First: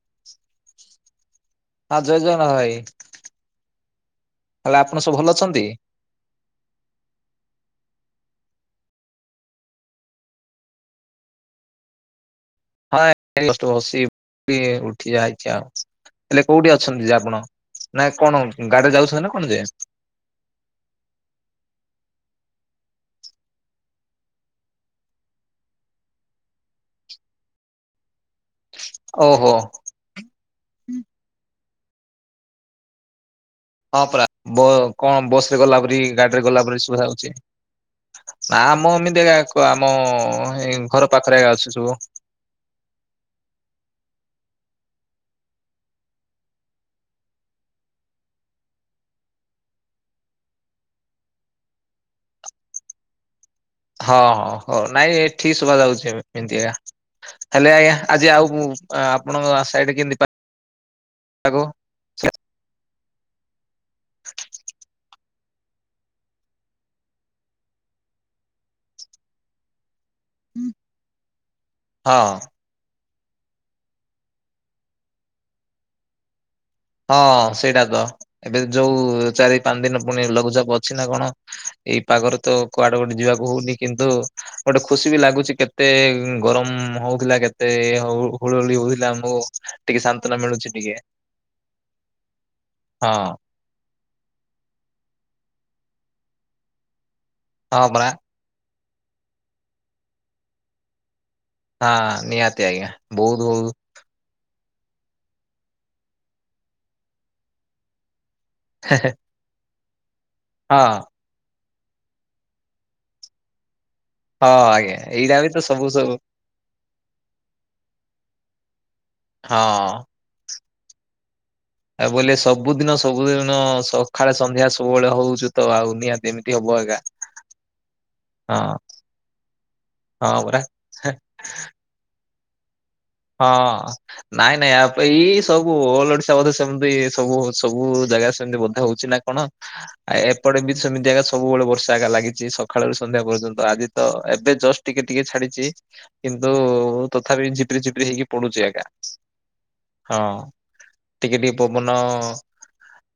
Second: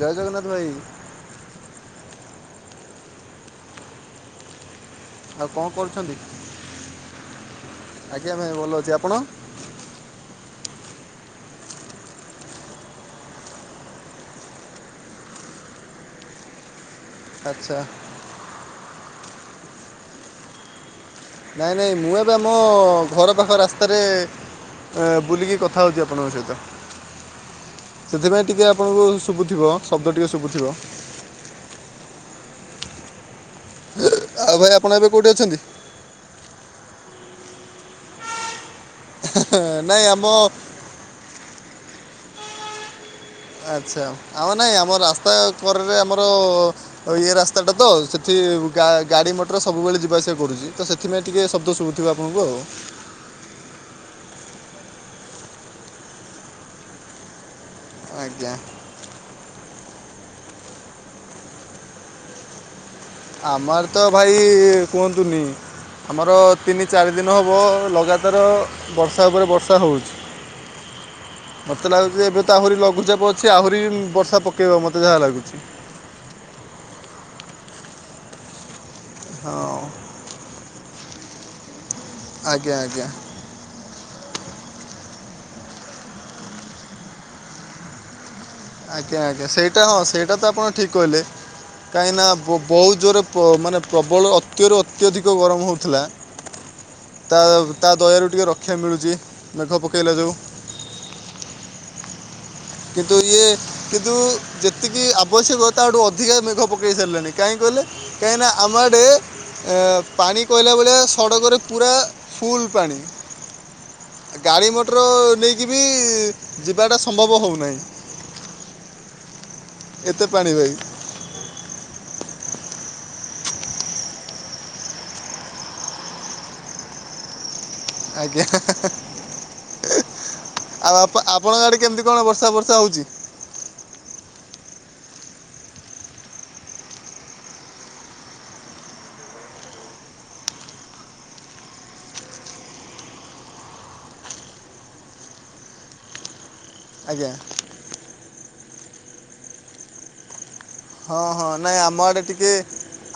ଜୟ ଜଗନ୍ନାଥ ଭାଇ। ହଁ ଜୟ ଜଗନ୍ନାଥ ଭାଇ। ହେଲେ ଆପଣ ସବୁ ଭଲ ଆଉ ଅଛନ୍ତି? କଣ ଆଜ୍ଞା ଭାଇ ଭଲ ଅଛି। ଆପଣ? ହଁ ଏଇ ଜଷ୍ଟ ବସି [unintelligible] ଉଠି ଯାଇଛି ଆଉ, ହେଲେ କୋଉଠି ଅଛନ୍ତି ଯେ ଆ ଆପଣ? ଆଚ୍ଛା ନା କଣ ଗାଡି ଯାଉଛନ୍ତି ନା କଣ ଯେ? ନାଇଁ ନାଇଁ ମୁଁ ଏବେ ଆମ ଘର ପାଖ ରାସ୍ତାରେ ହେଁ ବୁଲିକି କଥା ହଉଛି ଆପଣଙ୍କ ସହିତ। ସେଥିପାଇଁ ଟିକେ ଆପଣଙ୍କୁ ଓହୋ। ଶୁଭୁଥିବ ଶବ୍ଦ ଟିକେ ଶୁଭୁଥିବ। ହଁ ପରା ଆଉ ବ ଭାଇ ଆପଣ ଏବେ କୋଉଠି କଣ ଅଛନ୍ତି? ବସରେ ଗଲାପରି ଗାଡିରେ ଗଲାପରି ଶୁଭା ଯାଉଛି। ନା ମ ଏମିତି ଆକ ଆମ ଏଇ ଘର ପାଖରେ ଅଛି ସବୁ। ଆଚ୍ଛା ଆ ମାନେ ଆମ ରାସ୍ତା କରରେ ଆମର ଆଉ ଇଏ ରାସ୍ତା ଟା ତ ସେଠି ଗା-ଗାଡି ମଟର ସବୁବେଳେ ଯିବା ଆସିବା କରୁଛି ତ ସେ ଥିପାଇଁ ଟିକେ ଶବ୍ଦ ଶୁଭୁଥିବ ଆପଣଙ୍କୁ ଆଉ। ହଁ ହଁ ହଉ ନାଇଁ ଏଠି ଶୁଭାଯାଉଛି ଏମିତିକା ହେଲେ ଆଜ୍ଞା ଆଜି ଆଜ୍ଞା ଆଉ ଆପଣଙ୍କ ସାଇଡ କେମିତି ପା ପାଗ? ଆମ ଆଡ଼େ ତ ଭାଇ କୁହନ୍ତୁନି। ଆମର ତିନି ଚାରି ଦିନ ହବ ଲଗାତାର ବର୍ଷା ଉପରେ ବର୍ଷା ହଉଛି। [inaudible] ମତେ ଲାଗୁଛି ହଁ। ଏବେ ତ ଆହୁରି ଲଘୁଚାପ ଅଛି ଆହୁରି ବର୍ଷା ପକେଇବ ମତେ ଯାହା ଲାଗୁଛି। ହଁ ସେଇଟା ତ ଏବେ ଯୋଉ ଚାରି ହଁ ପାଞ୍ଚ ଦିନ ପୁଣି ଲଘୁଚାପ ଅଛି ନା କଣ। ଏଇ ପାଗରେ ତ ଆଜ୍ଞା କୁଆଡେ ଆଜ୍ଞା ଗୋଟେ ଯିବା କୁ ହଉନି କିନ୍ତୁ ଗୋଟେ ଖୁସି ବି ଲାଗୁଛି କେତେ ଗରମ ହଉଥିଲା କେତେ ହଉ ହୁଳ ହୁଳି ହଉଥିଲା ଆଜ୍ଞା ଆମ୍ଭ ଟିକେ ସନ୍ତନା ମିଳୁଛି ଟିକେ। କାହିଁ ନା ବ-ବହୁ ଜୋରେ ହଁ। ପ ମାନେ ପ୍ରବଳ ଅତ୍ୟରୁ ଅତ୍ୟଧିକ ଗରମ ହଉଥିଲା ତା ହଁ ତା ପରା ଦୟାରୁ ଟିକେ ର କ୍ଷା ମିଳୁଛି ମେଘ ପକାଇଲା ଯୋଗୁଁ। ହଁ ନିହା କିନ୍ତୁ ଇଏ କିନ୍ତୁ ଯେତିକି ଆବଶ୍ୟକ ତାଠୁ ଅଧିକା ମେଘ ପକାଇ ସାରିଲାଣି କାହିଁକି କହିଲେ? କାହିଁ ନା ଆମ ହେ ଆଡ଼େ ହେ, ଏ ପାଣି କଇଲା ହଁ। ଭଳିଆ ସଡ଼କରେ ପୁରା ଫୁଲ୍ ପାଣି। ହଁ ଗାଡ଼ି ଆଜ୍ଞା ମଟର ଏଇଟା ତ ନେଇକି ବି ସବୁ ସବୁ ହଁ। ଯିବାଟା ସମ୍ଭବ ହଉନାହିଁ। ହଁ। ଏତେ ପାଣି ଭାଇ। ଆ ବୋଲେ ସବୁଦିନ ସବୁଦିନ ସକାଳେ ସନ୍ଧ୍ୟା ସବୁବେଳେ ହଉଚି ତ ଆଉ ନିହାତି ଏମିତି ହବ ଆଜ୍ଞା। ଆଜ୍ଞା ହା ହା ହା ହଁ ପରା। ଆଉ ଆ-ଆପଣଙ୍କ ଆଡେ କେମିତି କଣ ବର୍ଷା ପର୍ଷା ହଉଛି? ହଁ। ନାଇଁ ନାଇଁ ୟା ଏଇ ସବୁ ଅଲ ଓଡିଶା ବୋଧେ ସେମିତି ସବୁ ସବୁ ଜାଗା ସେମିତି ବୋଧେ ହଉଛି ନା କଣ? ଆ ଏପଟେ ବି ସେମିତି ଆଜ୍ଞା ସବୁବେଳେ ବର୍ଷା ଆଜ୍ଞା ଲାଗିଛି ସକାଳରୁ ସନ୍ଧ୍ୟା ପର୍ଯ୍ୟନ୍ତ ଆଜି ତ ଏବେ ଜଷ୍ଟ ଟିକେ ଟିକେ ଛାଡିଛି କିନ୍ତୁ ହଉ ଆଜ୍ଞା ତଥାପି ଝିପ୍ରି ଝିପ୍ରି ହେଇକି ପଡୁଛି ଆଜ୍ଞା ହଁ। ହଁ ଟିକେ ହଁ ଟିକେ ନାଇଁ ପବନ ଆମ ଆଡ଼େ ଟିକେ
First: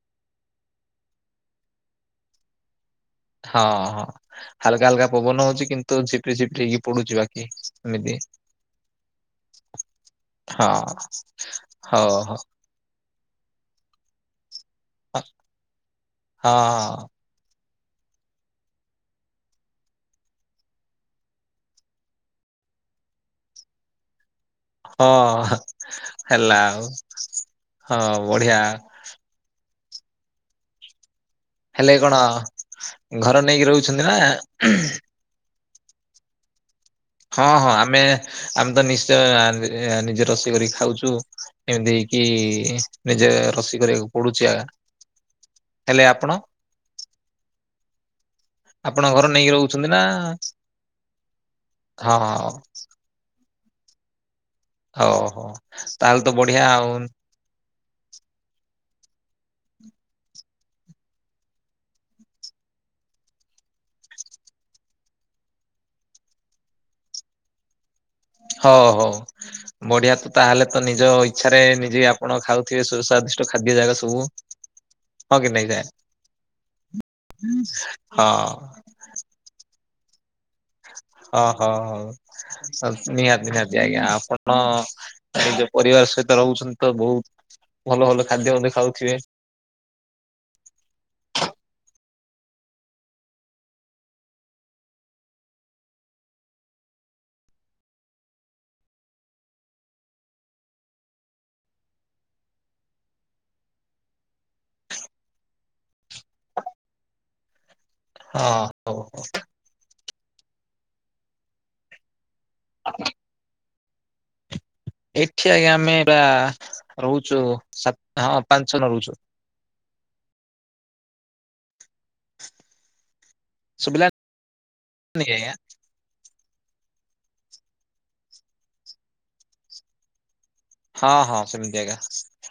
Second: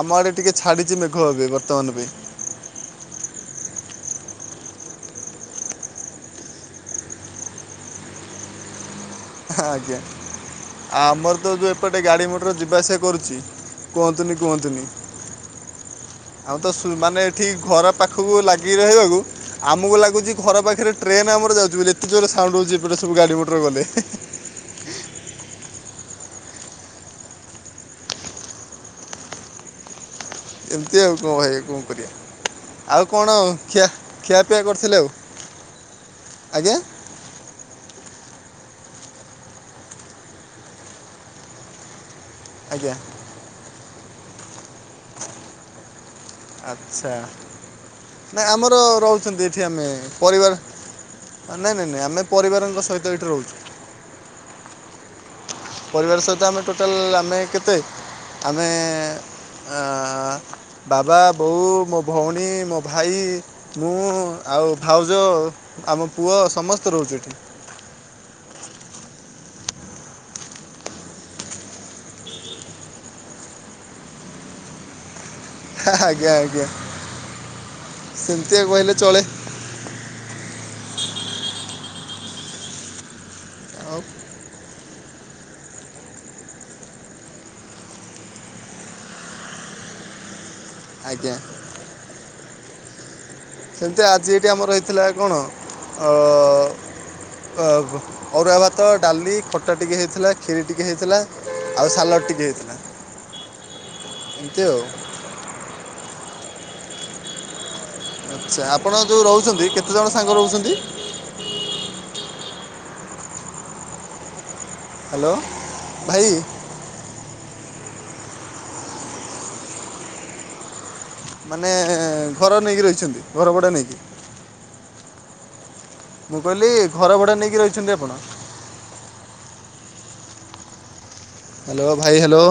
ଆମ ଆଡ଼େ ଟିକେ ଛାଡ଼ିଛି ମେଘ ଏବେ ବର୍ତ୍ତମାନ ପାଇଁ। ହଁ ହଁ। ହାଲକା ହାଲକା ପବନ ହଉଛି କିନ୍ତୁ ଝିପ୍ରି ଝିପ୍ରି ଇଏ ପଡୁଛି ବାକି ଏମିତି। ଆଜ୍ଞା ହଁ। ଆମର ତ ଯୋଉ ଏପଟେ ହଉ ଗାଡି ହଉ ମଟର ଯିବାଆସିବା କରୁଛି। କୁହନ୍ତୁନି କୁହନ୍ତୁନି ଆଉ ତ ସୁ ହଁ ମାନେ ଠି ଘର ପାଖକୁ ଲାଗି ରହିବାକୁ ଆମକୁ ଲାଗୁଛି ଘର ପାଖରେ ଟ୍ରେନ ଆମର ଯାଉଛି ବୋଲି ଏତେ ଜୋରେ ସାଉଣ୍ଡ ହଉଛି ଏପଟେ ସବୁ ଗାଡି ମଟର ଗଲେ। ହେ ହେ। ହଁ [inaudible] ହଁ ହେଲା ଆଉ ହଁ ବଢିଆ। ଏମିତି ଆଉ କଣ ଭାଇ କଣ କରିବା ଆଉ କଣ ଘର ନେଇକି ଖିଆ ରହୁଛନ୍ତି ନା ଖିଆପିଆ କରିଥିଲେ ଆଉ? ଆଜ୍ଞା? ହଁ ହଁ ଆମେ ଆମେ ତ ନିଶ୍ଚୟ ନିଜେ ରୋଷେଇ କରିକି ଖାଉଛୁ। ଏମିତି ହେଇକି ଆଜ୍ଞା ନିଜେ ରୋଷେଇ କରିବାକୁ ପଡୁଛି ଆ ହେଲେ ଆପଣ ଆଚ୍ଛା ନାଇ ଆମର ଆପଣଙ୍କ ଘର ରହୁଛନ୍ତି ନେଇକି ଏଠି ଆମେ ନା ପରିବାର। ନାଇଁ ନାଇଁ ନାଇଁ ହଁ ଆମେ ପରିବାରଙ୍କ ସହିତ ଏଇଠି ରହୁଛୁ। ଓ ହୋ। ପରିବାର ସହିତ ଆମେ ଟୋଟାଲ ଆମେ କେତେ ଆମେ ବାବା ବୋଉ ମୋ ଭଉଣୀ ମୋ ଭାଇ ମୁଁ ଆଉ ଭାଉଜ ଆମ ପୁଅ ସମସ୍ତେ ରହୁଛି ଏଠି। ହ ହ। ବଢିଆ ତ ତାହେଲେ ତ ନିଜ ଇଚ୍ଛାରେ ନିଜେ ଆପଣ ଖାଉଥିବେ ସୁସ୍ୱାଦିଷ୍ଟ ଖାଦ୍ୟ ଜାକ ସବୁ। ହଁ କି ଆଜ୍ଞା ଆଜ୍ଞା ନେଇଯାଏ ହଁ। ହେଲେ ଚଳେ। ଅ ହ ନିହାତି ନିହାତି ଆଉ ଆଜ୍ଞା ଆପଣ ନିଜ ପରିବାର ସହିତ ରହୁଛନ୍ତି ତ ବହୁତ୍ ଭଲ ଭଲ ଖାଦ୍ୟ ମଧ୍ୟ ଖାଉଥିବେ। ଆଜ୍ଞା। ସେମିତି ଆଜି ଏଇଠି ଆମର ହେଇଥିଲା କଣ ଅ ଅବ ଅରୁଆ ଭାତ ଡାଲି ଖଟା ଟିକେ ହେଇଥିଲା କ୍ଷୀରି ଟିକେ ହେଇଥିଲା ଆଉ ସାଲାଡ଼ ଟିକେ ହେଇଥିଲା। ଏମିତି ଆଉ। ହଁ ଆଚ୍ଛା ଆପଣ ହଉ। ଯେଉଁ ରହୁଛନ୍ତି କେତେଜଣ ସାଙ୍ଗ ରହୁଛନ୍ତି? [inaudible] ହ୍ୟାଲୋ ଏଇଠି ଆଜ୍ଞା ଆମେ ବା ଭାଇ ରହୁଛୁ ସାତ ହଁ ପାଞ୍ଚ ଛ ଜଣ ରହୁଛୁ। ମାନେ ଘର ନେଇକି ରହିଛନ୍ତି ଘରଭଡା ନେଇକି। ଶୁଭିଲାନି [inaudible] ମୁଁ କହିଲି ଘରଭଡ଼ା ନେଇକି ରହିଛନ୍ତି ଆପଣ? ହଁ ହଁ। ସେମିତି ହାଲୋ ଭାଇ ହାଲୋ।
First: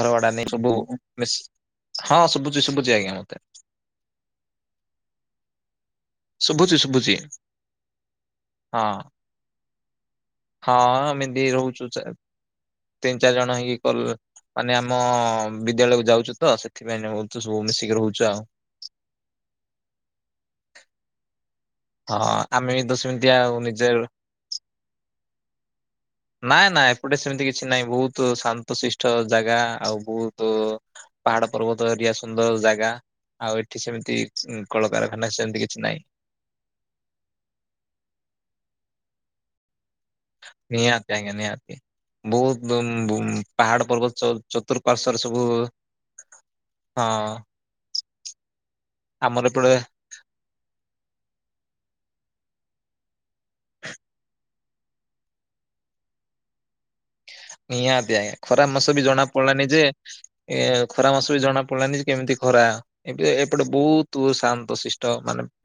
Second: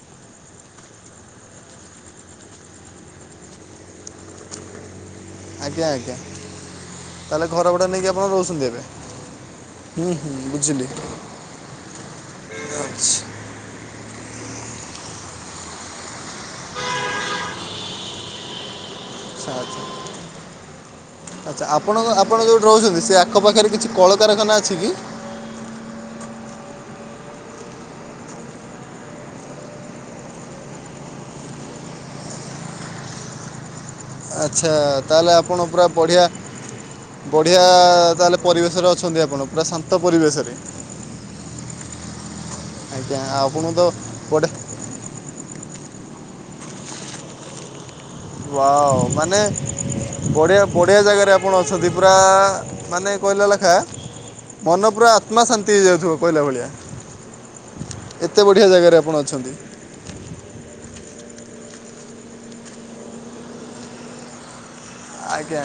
ଘରଭଡା ନେଇ ସବୁ ମିଶ୍ ହଁ ଶୁଭୁଛି ଶୁଭୁଛି ଆଜ୍ଞା ମତେ। ଆଜ୍ଞା ଆଜ୍ଞା ଶୁଭୁଛି ଶୁଭୁଛି ତାହେଲେ ଘରଭଡ଼ା ନେଇକି ଆପଣ ରହୁଛନ୍ତି ଏବେ। ହଁ ହୁଁ ହୁଁ ହଁ ବୁଝିଲି। ଏମିତି ରହୁଛୁ ଚା ଆଚ୍ଛା ତିନି ଚାରି ଜଣ ହେଇକି କଲେ ମାନେ ଆମ ବିଦ୍ୟାଳୟକୁ ଯାଉଚୁ ତ ସେଥିପାଇଁ ନିୟମ କରୁଚୁ ସବୁ ମିଶିକି ରହୁଛୁ ଆଉ ଆଛା। ଆଚ୍ଛା ଆପଣ ହଁ ଆପଣ ଯୋଉଠି ଆମେ ବି ତ ରହୁଛନ୍ତି ସେ ସେମିତି ଆଖ ଆଉ ପାଖରେ କିଛି ନିଜେ କଳକାରଖାନା ଅଛି କି? [inaudible] ନାଇଁ ନାଇଁ ଏପଟେ ସେମିତି କିଛି ନାହିଁ ବହୁତ ଶାନ୍ତଶିଷ୍ଟ ଜାଗା ଆଉ ବହୁତୁ ପାହାଡ ପର୍ବତ ଏରିଆ ସୁନ୍ଦର ଜାଗା ଆଉ ଏଠି ସେମିତି ଆଚ୍ଛା କଳକାରଖାନା ତାହେଲେ ସେମିତି ଆପଣ କିଛି ପୁରା ନାହିଁ ବଢ଼ିଆ ବଢିଆ ତାହେଲେ ପରିବେଶରେ ଅଛନ୍ତି ଆପଣ ପୁରା ଶାନ୍ତ ଶାନ୍ତ ପରିବେଶରେ। ନିହାତି ଆଜ୍ଞା ନିହାତି ବହୁତ ଆଜ୍ଞା ଆପଣଙ୍କୁ ତ ପାହାଡ ପର୍ବତ ଚ ବଢ଼ିଆ ଚ ଚତୁର୍ପାର୍ଶ୍ଵରେ ସବୁ ହଁ। ୱାଓ ମାନେ ଆମର ଏପଟେ ବଢିଆ ବଢ଼ିଆ ଜାଗାରେ ଆପଣ ଅଛନ୍ତି ପୁରା ମାନେ କହିଲା ଲେଖାଁ ମନ ପୁରା ଆତ୍ମା ଶାନ୍ତି ହେଇଯାଉଥିବ କହିଲା ଭଳିଆ। ନିହାତି ଆଜ୍ଞା ଏତେ ଖରା ବଢ଼ିଆ ମାସ ଜାଗାରେ ବି ଆପଣ ଜଣା ଅଛନ୍ତି। ପଡିଲାନି ଯେ ଏ ଖରା ମାସ ବି ଜଣା ପଡିଲାନି ଯେ କେମିତି ଖରା ଏ ଏପଟେ ବହୁତ ଶାନ୍ତ ସିଷ୍ଟ। ତ ମାନେ ଆଜ୍ଞା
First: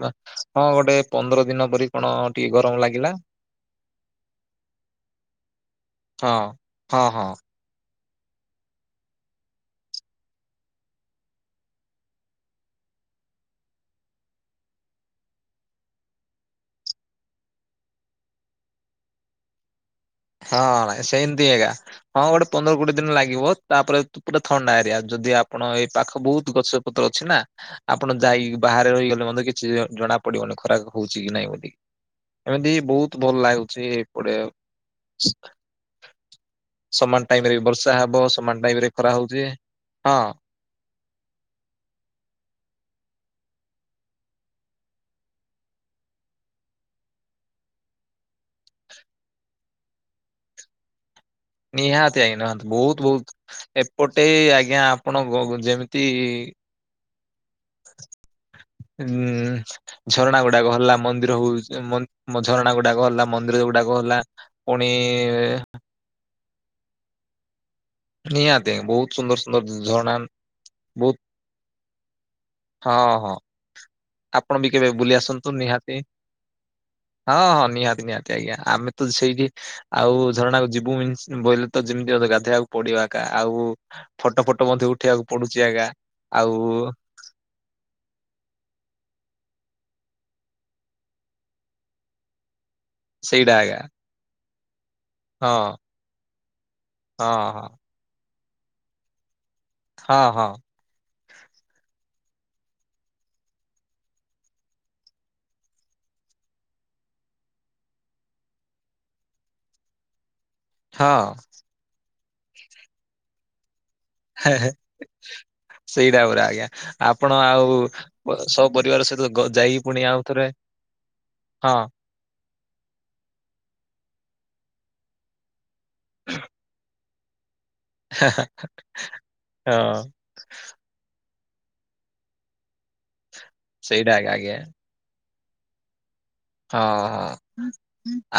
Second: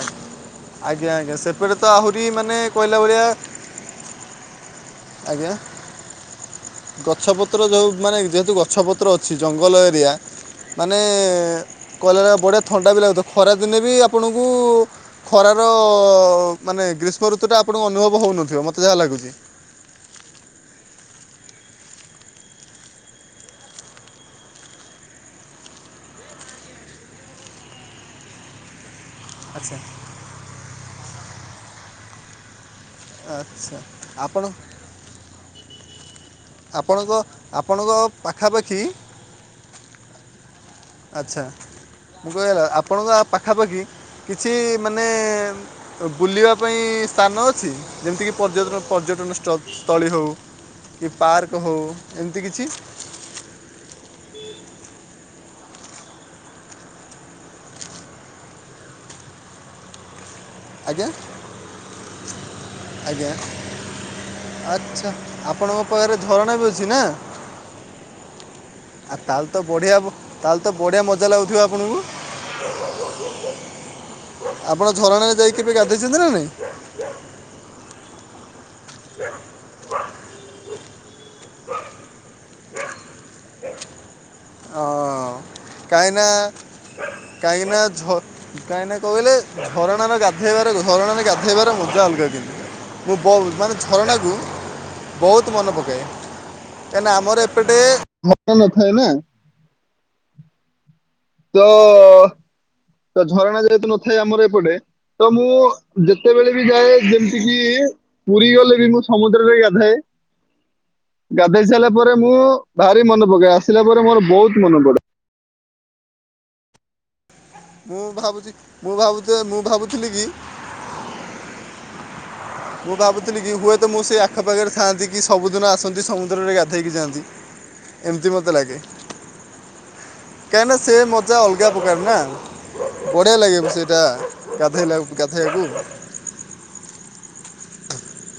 ହଁ ଗୋଟେ ଆଜ୍ଞା ଆଜ୍ଞା ପନ୍ଦର ଦିନ ସେପଟେ ତ ପରି କଣ ଆହୁରି ଟିକେ ମାନେ ଗରମ କହିଲା ଲାଗିଲା। ଭଳିଆ ଆଜ୍ଞା ହଁ ହଁ ହଁ। ଗଛପ ପତ୍ର ଯୋଉ ମାନେ ଯେହେତୁ ଗଛ ପତ୍ର ଅଛି ଜଙ୍ଗଲ ଏରିଆ ମାନେ କହିଲାଳିଆ ବଢ଼ିଆ ଥଣ୍ଡା ବି ଲାଗୁଥିବ ଖରାଦିନେ ବି ଆପଣଙ୍କୁ ଖରାର ମାନେ ଗ୍ରୀଷ୍ମ ଋତୁଟା ଆପଣଙ୍କୁ ଅନୁଭବ ହଉନଥିବ ମତେ ଯାହା ଲାଗୁଛି। ହଁ ସେଏନ୍ତି ଏ ଗାଁ। ହଁ ଗୋଟେ ପନ୍ଦର କୋଡିଏ ଦିନ ଲାଗିବ, ତାପରେ ପୁରା ଥଣ୍ଡା ଏରିଆ। ଯଦି ଆପଣ ଏଇ ପାଖ ବହୁତ ଗଛ ପତ୍ର ଅଛି ନା, ଆପଣ ଯାଇକି ବାହାରେ ରହିଗଲେ ମ କିଛି ଆଚ୍ଛା ଜଣା ପଡିବନି, ଖରା ହଉଛି କି ନାଇଁ ବୋଲି ଏମିତି ବହୁତ ଭଲ ଆଚ୍ଛା ଲାଗୁଛି ଏପଟେ ଆଉ ଆପଣ ଆପଣଙ୍କ ସମାନ ଟାଇମରେ ବି ଆପଣଙ୍କ ବର୍ଷା ହବ, ସମାନ ପାଖାପାଖି ଟାଇମ ରେ ଖରା ହଉଛି ହଁ। ଆଛା ମୁଁ କୁହାଗଲା ଆପଣଙ୍କ ପାଖାପାଖି କିଛି ମାନେ ବୁଲିବା ପାଇଁ ସ୍ଥାନ ଅଛି, ଯେମିତିକି ପର୍ଯ୍ୟ ପର୍ଯ୍ୟଟନସ୍ଥଳୀ ହଉ। କି ପାର୍କ। ହଉ ନିହାତି ଏମିତି କିଛି ଆାଇନାହାନ୍ତି, ବହୁତ ବହୁତ ଏପଟେ ଆଜ୍ଞା ଆପଣ ଯେମିତି ହୁଁ ଝରଣା ଗୁଡାକ ହେଲା ଆଜ୍ଞା ମନ୍ଦିର ହଉ ଝରଣା ଗୁଡାକ ହେଲା ମନ୍ଦିର ଗୁଡାକ ହେଲା। ପୁଣି ଆଛା ଆପଣଙ୍କ ପାଖରେ ଝରଣା ବି ଅଛି ନା। ନିହାତି ବହୁତ ଆ ସୁନ୍ଦର ତାହେଲେ ତ ସୁନ୍ଦର ବଢିଆ, ଝରଣା ତାହେଲେ ତ ବଢିଆ ବହୁତ ମଜା ଲାଗୁଥିବ ଆପଣଙ୍କୁ। ହଁ ହଁ ବି ଆପଣ କେବେ ବୁଲି ଝରଣାରେ ଯାଇ ଆସନ୍ତୁ କେବେ ନିହାତି। ଗାଧୋଇଛନ୍ତି ନା ନାଇଁ? ହଁ ହଁ ନିହାତି ନିହାତି ଆଜ୍ଞା ଆମେ ତ ସେଇଠି। ଆଉ ଝରଣାକୁ ଯିବୁ ବୋଇେ ତ ଯେମିତି ଗାଧେଇୋଇବାକୁ ପଡିବ ଆକା, ଆଉ ଫଟୋ ଫଟ ଟ ମଧ୍ୟ ଉଠେଇବାକୁ ପଡୁଛି ଆଜ୍ଞା ଆଉ କାଇହିଁନା ଝର କାହିଁନା କହିଲେ ଝରଣାରେ ଗାଧେଇବାର ଝରଣାରେ ଗାଧେଇବାର ମଜା ଅଲଗା କିନ୍ତୁ ମୁଁ ବହୁତ ସେଇଟା ମାନେ ଆଜ୍ଞା ଝରଣାକୁ ହଁ ବହୁତ ମନେ ପକାଏ କାହିଁକିନା ହଁ ଆମର ହଁ ଏପଟେ ନଥାଏ ନା। ହଁ ହଁ। ତ ତ ଝରଣା ଯେହେତୁ ନଥାଏ ଆମର ଏପଟେ, ତ ମୁଁ ଯେତେବେଳେ ବି ଯାଏ ଯେମିତି କିି ପୁରୀ ଗଲେ ବି ମୁଁ ସମୁଦ୍ରରେ ଗାଧାଏ। ହଁ ଅ ପଟେଇ ସାରିଲା ପରେ ମୁଁ ଭାରି ମନେ ପକାଏ ଆସିଲା ପରେ ମୋର ବହୁତ ମନେ ପଡେ ସେଇଟା ପୁରା ଆଜ୍ଞା ଆପଣ ଆଉ। ମୁଁ ଭାବୁଛି ସବୁ ମୁଁ ପରିବାର ଭାବୁଛି ସହିତ ମୁଁ ଯାଇକି ପୁଣି ଭାବୁଥିଲି କି ଆଉଥରେ, ହଁ। ମୁଁ ଭାବୁଥିଲି କି ହୁଏତ ମୁଁ ସେଇ ଆଖପାଖରେ ଥାଆନ୍ତି କି ସବୁଦିନ ଆସନ୍ତି। ଯଦି ସମୁଦ୍ରରେ ଗାଧୋଇକି ଯାଆନ୍ତି। ଏମିତି ମୋତେ ଲାଗେ [unintelligible] ହଁ କାହିଁକିନା ସେ ମଜା ଅଲଗା ପ୍ରକାର ନା, ବଢ଼ିଆ ଲାଗିବ ସେଇଟା ଆଜ୍ଞା ଆଜ୍ଞା ଗାଧୋଇଲାକୁ। ଗାଧୋଇଲାକୁ। ହଁ ହଁ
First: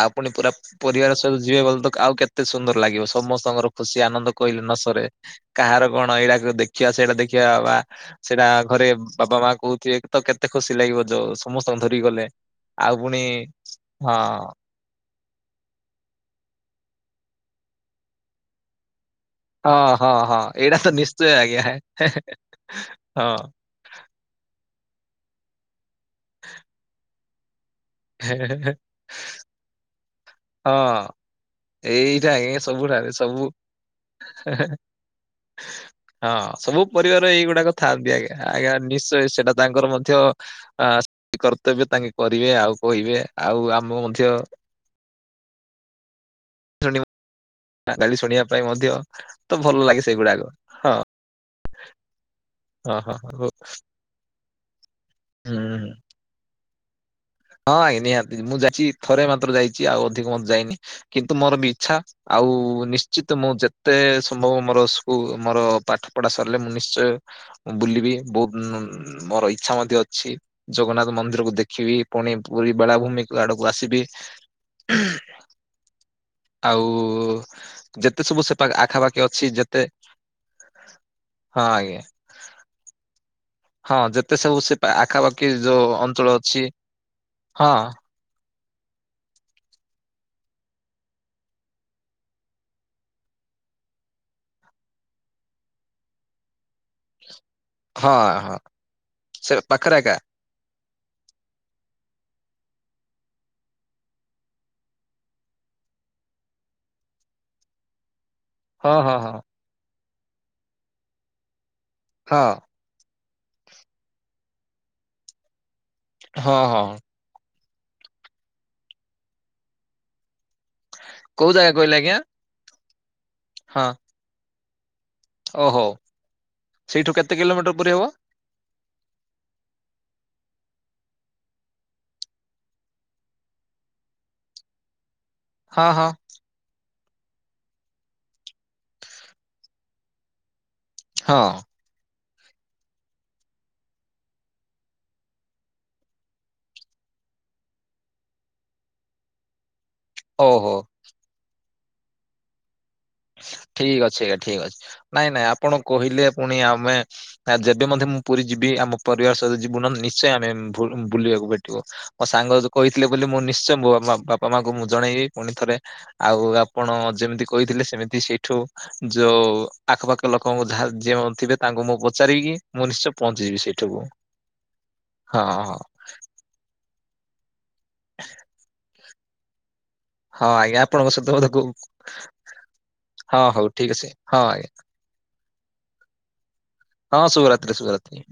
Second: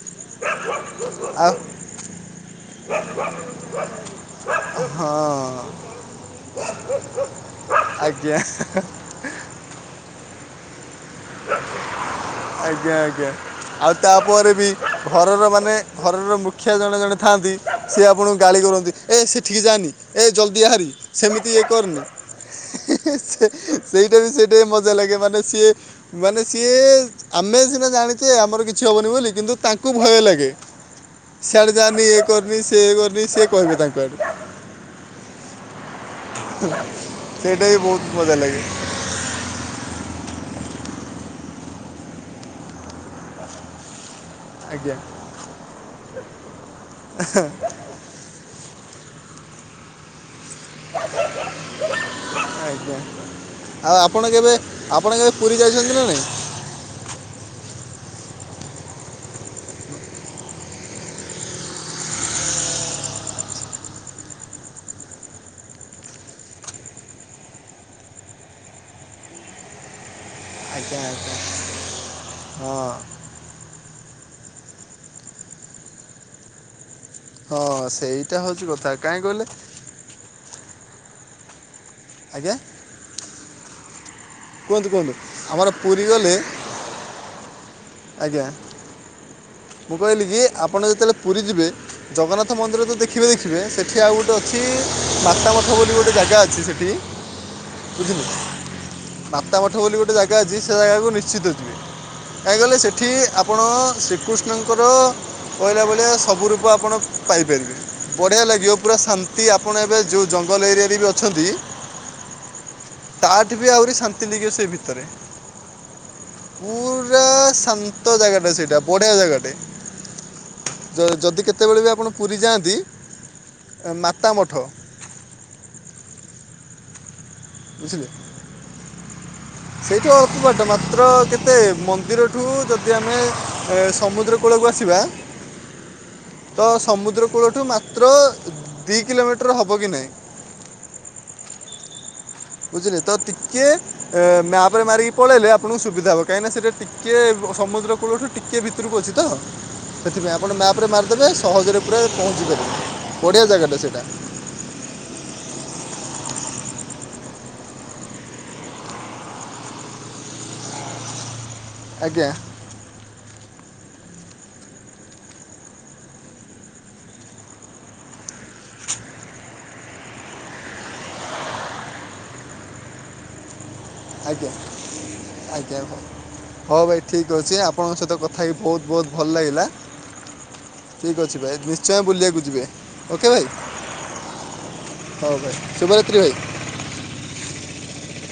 ଆଉ ପୁଣି ପୁରା। ପରିବାର ସହିତ ଆଉ ଯିବେ ବ ତ ଆଉ କେତେ ସୁନ୍ଦର ଲାଗିବ, ସମସ୍ତଙ୍କର ଖୁସି ଆନନ୍ଦ କହିଲେ ନ ସରେ। ହଁ କାହାର କଣ ଏଇଟାକୁ ଦେଖିବା ସେଇଟା ଦେଖିବା ବା ଆଜ୍ଞା ସେଇଟା ଘରେ ବାପା ମା କହୁଥିବେ ତ କେତେ ଖୁସି ଲାଗିବ ଯୋଉ ସମସ୍ତଙ୍କୁ ଧରି ଗଲେ। ଆଉ ଆଜ୍ଞା ପୁଣି ଆଜ୍ଞା ଆଉ ତାପରେ ହଁ। ବି ଘରର ମାନେ ଘରର ମୁଖିଆ ଜଣେ ଜଣେ ଥାଆନ୍ତି ସିଏ ଆପଣଙ୍କୁ ଗାଳି କରନ୍ତି ଏ ଠିକ୍ ଯାନି ହଁ ହଁ ଏ ହଁ ଜଲ୍ଦି ଏଇଟା ଆହାରି ତ ନିଶ୍ଚୟ ସେମିତି ଆଜ୍ଞା ଇଏ କରିନି। ହଁ। ସେଇଟା ବି ସେଟା ମଜା ଲାଗେ ମାନେ ସିଏ ମାନେ ସିଏ। ଆମେ ସିନା ଜାଣିଛେ ଆମର କିଛି ହବନି ବୋଲି କିନ୍ତୁ ତାଙ୍କୁ ଭୟ ଲାଗେ। ହଁ ସିଆଡେ ଯାନି ଏ ଏଇଟା କରିନି ସେଏ କରନି ଏନି ସେ କହିବେ ତାଙ୍କ ଆଡୁ। ହେ ହେ ହଁ ସବୁ ପରିବାର ସେଇଟା ବି ବହୁତ ଏଇଗୁଡାକଥାନ୍ତି ମଜା ଆଜ୍ଞା ଲାଗେ ଆଜ୍ଞା ନିଶ୍ଚୟ ସେଇଟା। ତାଙ୍କର ମଧ୍ୟ। ଆ କର୍ତ୍ତବ୍ୟ ତାଙ୍କେ କରିବେ ଆଉ କହିବେ ଆଉ ଆମ ମଧ୍ୟ ଆଜ୍ଞା। ଗାଲି ଶୁଣିବା ପାଇଁ ମଧ୍ୟ, ତ ଭଲ ଲାଗେ ସେଇଗୁଡାକ। ହଁ- ଆଜ୍ଞା ହଁ- ହଁ ହଉ। ଆଉ ଆପଣ କେବେ, ଆପଣ କେବେ ପୁରୀ ହୁଁ ହୁଁ ଯାଇଛନ୍ତି ନା ନାଇଁ? ହଁ ଆଜ୍ଞା ନିହାତି ମୁଁ ଯାଇଛି ଥରେ ମାତ୍ର ଯାଇଛି, ଆଉ ଅଧିକ [unintelligible] ଯାଇନି କିନ୍ତୁ ମୋର ବି ଇଚ୍ଛା ଆଉ ନିଶ୍ଚିତ ମୁଁ ଯେତେ ସମ୍ଭବ ମୋର ସ୍କୁ ମୋର ପାଠ ପଢା ସରିଲେ, ମୁଁ ନିଶ୍ଚୟ ମୁଁ ବୁଲିବି, ବହୁତ ମୋର ଇଚ୍ଛା ମଧ୍ୟ ଅଛି। ଆଜ୍ଞା ଜଗନ୍ନାଥ ଆଜ୍ଞା ମନ୍ଦିରକୁୁ ଦେଖିବି, ପୁଣି ପୁରୀ ହଁ ବେଳାଭୂମି ଆଡକୁ ଆସିବି, ଆଉ ଆଉ ହଁ ଯେତେ ସବୁ ସେଇଟା ସେ ପା ହେଉଛି କଥା ଆଖାପାଖି କାହିଁ କହିଲେ ଅଛି ଯେତେ ହଁ ଆଜ୍ଞା। ଆଜ୍ଞା। ହଁ ଯେତେ ସବୁ ସେ କୁହନ୍ତୁ ପା କୁହନ୍ତୁ ଆଖାପାଖି ଆମର ଯୋଉ ପୁରୀ ଗଲେ ଅଞ୍ଚଳ ଅଛି ହଁ। ଆଜ୍ଞା ମୁଁ କହିଲି କି ଆପଣ ଯେତେବେଳେ ପୁରୀ ଯିବେ ଜଗନ୍ନାଥ ମନ୍ଦିର ତ ଦେଖିବେ ଦେଖିବେ, ସେଠି ଆଉ ଗୋଟେ ଅଛି ମାତାମଠ ବୋଲି ଗୋଟେ ଜାଗା ଅଛି। ସେଠି ବୁଝିଲେ ହଁ- ହଁ। ସେ ମାତା ମଠ ବୋଲି ପାଖରେ ଗୋଟେ ଏକା। ଜାଗା ଅଛି, ସେ ଜାଗାକୁ ନିଶ୍ଚିତ ଯିବେ। କାଇଁ କହିଲେ ସେଠି ଆପଣ ଶ୍ରୀକୃଷ୍ଣଙ୍କର କହିଲା ଭଳିଆ ସବୁ ରୂପ ଆପଣ ପାଇପାରିବେ, ବଢିଆ ଲା ଗିବ ହଁ ପୁରା ହଁ ହଁ ଶାନ୍ତି, ଆପଣ ଏବେ ଯୋଉ ଜଙ୍ଗଲ ଏରିଆରେ ବି ଅଛନ୍ତି ହଁ। ତାଠୁ ବି ଆହୁରି ଶାନ୍ତି ଲାଗିବ ସେ ଭିତରେ, ହଁ ପୁ ହଁ ପୁରା ଶାନ୍ତ ଜାଗାଟା ସେଇଟା ବଢିଆ ଜାଗାଟେ। ଯ- ଯଦି କୋଉ ଜାଗା କେତେବେଳେ ବି କହିଲେ ଆପଣ ଆଜ୍ଞା? ପୁରୀ ଯାଆନ୍ତି, ମାତାମଠ ଓ ହ ସେଇଠୁ କେତେ କିଲୋମିଟର ପୁରୀ ବୁଝିଲେ ହବ? ସେଇଠି ଅଳ୍ପ ବାଟ, ମାତ୍ର କେତେ ମନ୍ଦିରଠୁ ଯଦି ଆମେ ଏ ସମୁଦ୍ର କୂଳକୁ ଆସିବା ହଁ- ହଁ। ତ ସମୁଦ୍ର କୂଳଠୁ ମାତ୍ର ଦିଇ କିଲୋମିଟର ହବ କି ନାହିଁ। ହଁ। ବୁଝିଲେ ତ ଟିକେ ଏ ମ୍ୟାପ୍ ରେ ମାରିକି ପଳେଇଲେ ଆପଣଙ୍କୁ ସୁବିଧା ହବ, କାଇଁନା ସେଟା ଟିକେ ଅ ସମୁଦ୍ର କୂଳଠୁ ଟିକେ ଭିତରକୁ ଅଛି ତ, ସେଥିପାଇଁ ଆପଣ ଓହୋ। ମ୍ୟାପ୍ ରେ ମାରିଦେବେ ସହଜରେ ପୁରା ପହଞ୍ଚି ପାରିବେ। ଠିକ୍ ଅଛି ଆଜ୍ଞା ଠିକ୍ ଅଛି ନାଇଁ ନାଇଁ ଆପଣ କହିଲେ, ପୁଣି ଆମେ ଆ ଯେବେ ମଧ୍ୟେ ମୁଁ ପୁରୀ ଯିବି, ଆମ ପରିବାର ସହିତ ଯିବୁ ନହେଲେ ନିଶ୍ଚୟ ଆମେ ବୁ ବୁଲିବାକୁ ଭେ [unintelligible] ମୋ ଆଜ୍ଞା ସାଙ୍ଗ ଯୋଉ କହିଥିଲେ ବୋଲି, ମୁଁ ନିଶ୍ଚୟ ମୋ ମା ବାପା ମାଙ୍କୁ ମୁଁ ଜଣେଇବି। ପୁଣି ଥରେ ଆଉ ଆପଣ ଯେମିତି କହିଥିଲେ, ସେମିତି ସେଇଠୁ ଯୋଉ ଆଖପାଖ ଲୋକଙ୍କୁ ଧା ଯେଉଁ ଥିବେ ତାଙ୍କୁ ମୁଁ ପଚାରିକି, ମୁଁ ନିଶ୍ଚୟ ପହଞ୍ଚିଯିବି ସେଇଠିକୁ। ଆଜ୍ଞା ଆଜ୍ଞା ହଉ ହଉ ଭାଇ ଠିକ୍ ଅଛି, ଆପଣଙ୍କ ସହିତ କଥା ହେଇ ଭଉତ ଭଉତ ଭଲ ଲାଗିଲା। ହଁ ଆଜ୍ଞା ଆପଣଙ୍କ ଠିକ୍ ସହିତ ଅଛି କଥା ଭାଇ, କ ନିଶ୍ଚୟ ବୁଲିବାକୁ ଯିବେ ଓକେ ହଁ ଭାଇ। ହଉ ଠିକ୍ ଅଛି ହଁ ଆଜ୍ଞା ହଉ ଭାଇ ଶୁଭରାତ୍ରି ଭାଇ। ହଁ ଶୁଭରାତ୍ରି ଶୁଭରାତ୍ରି।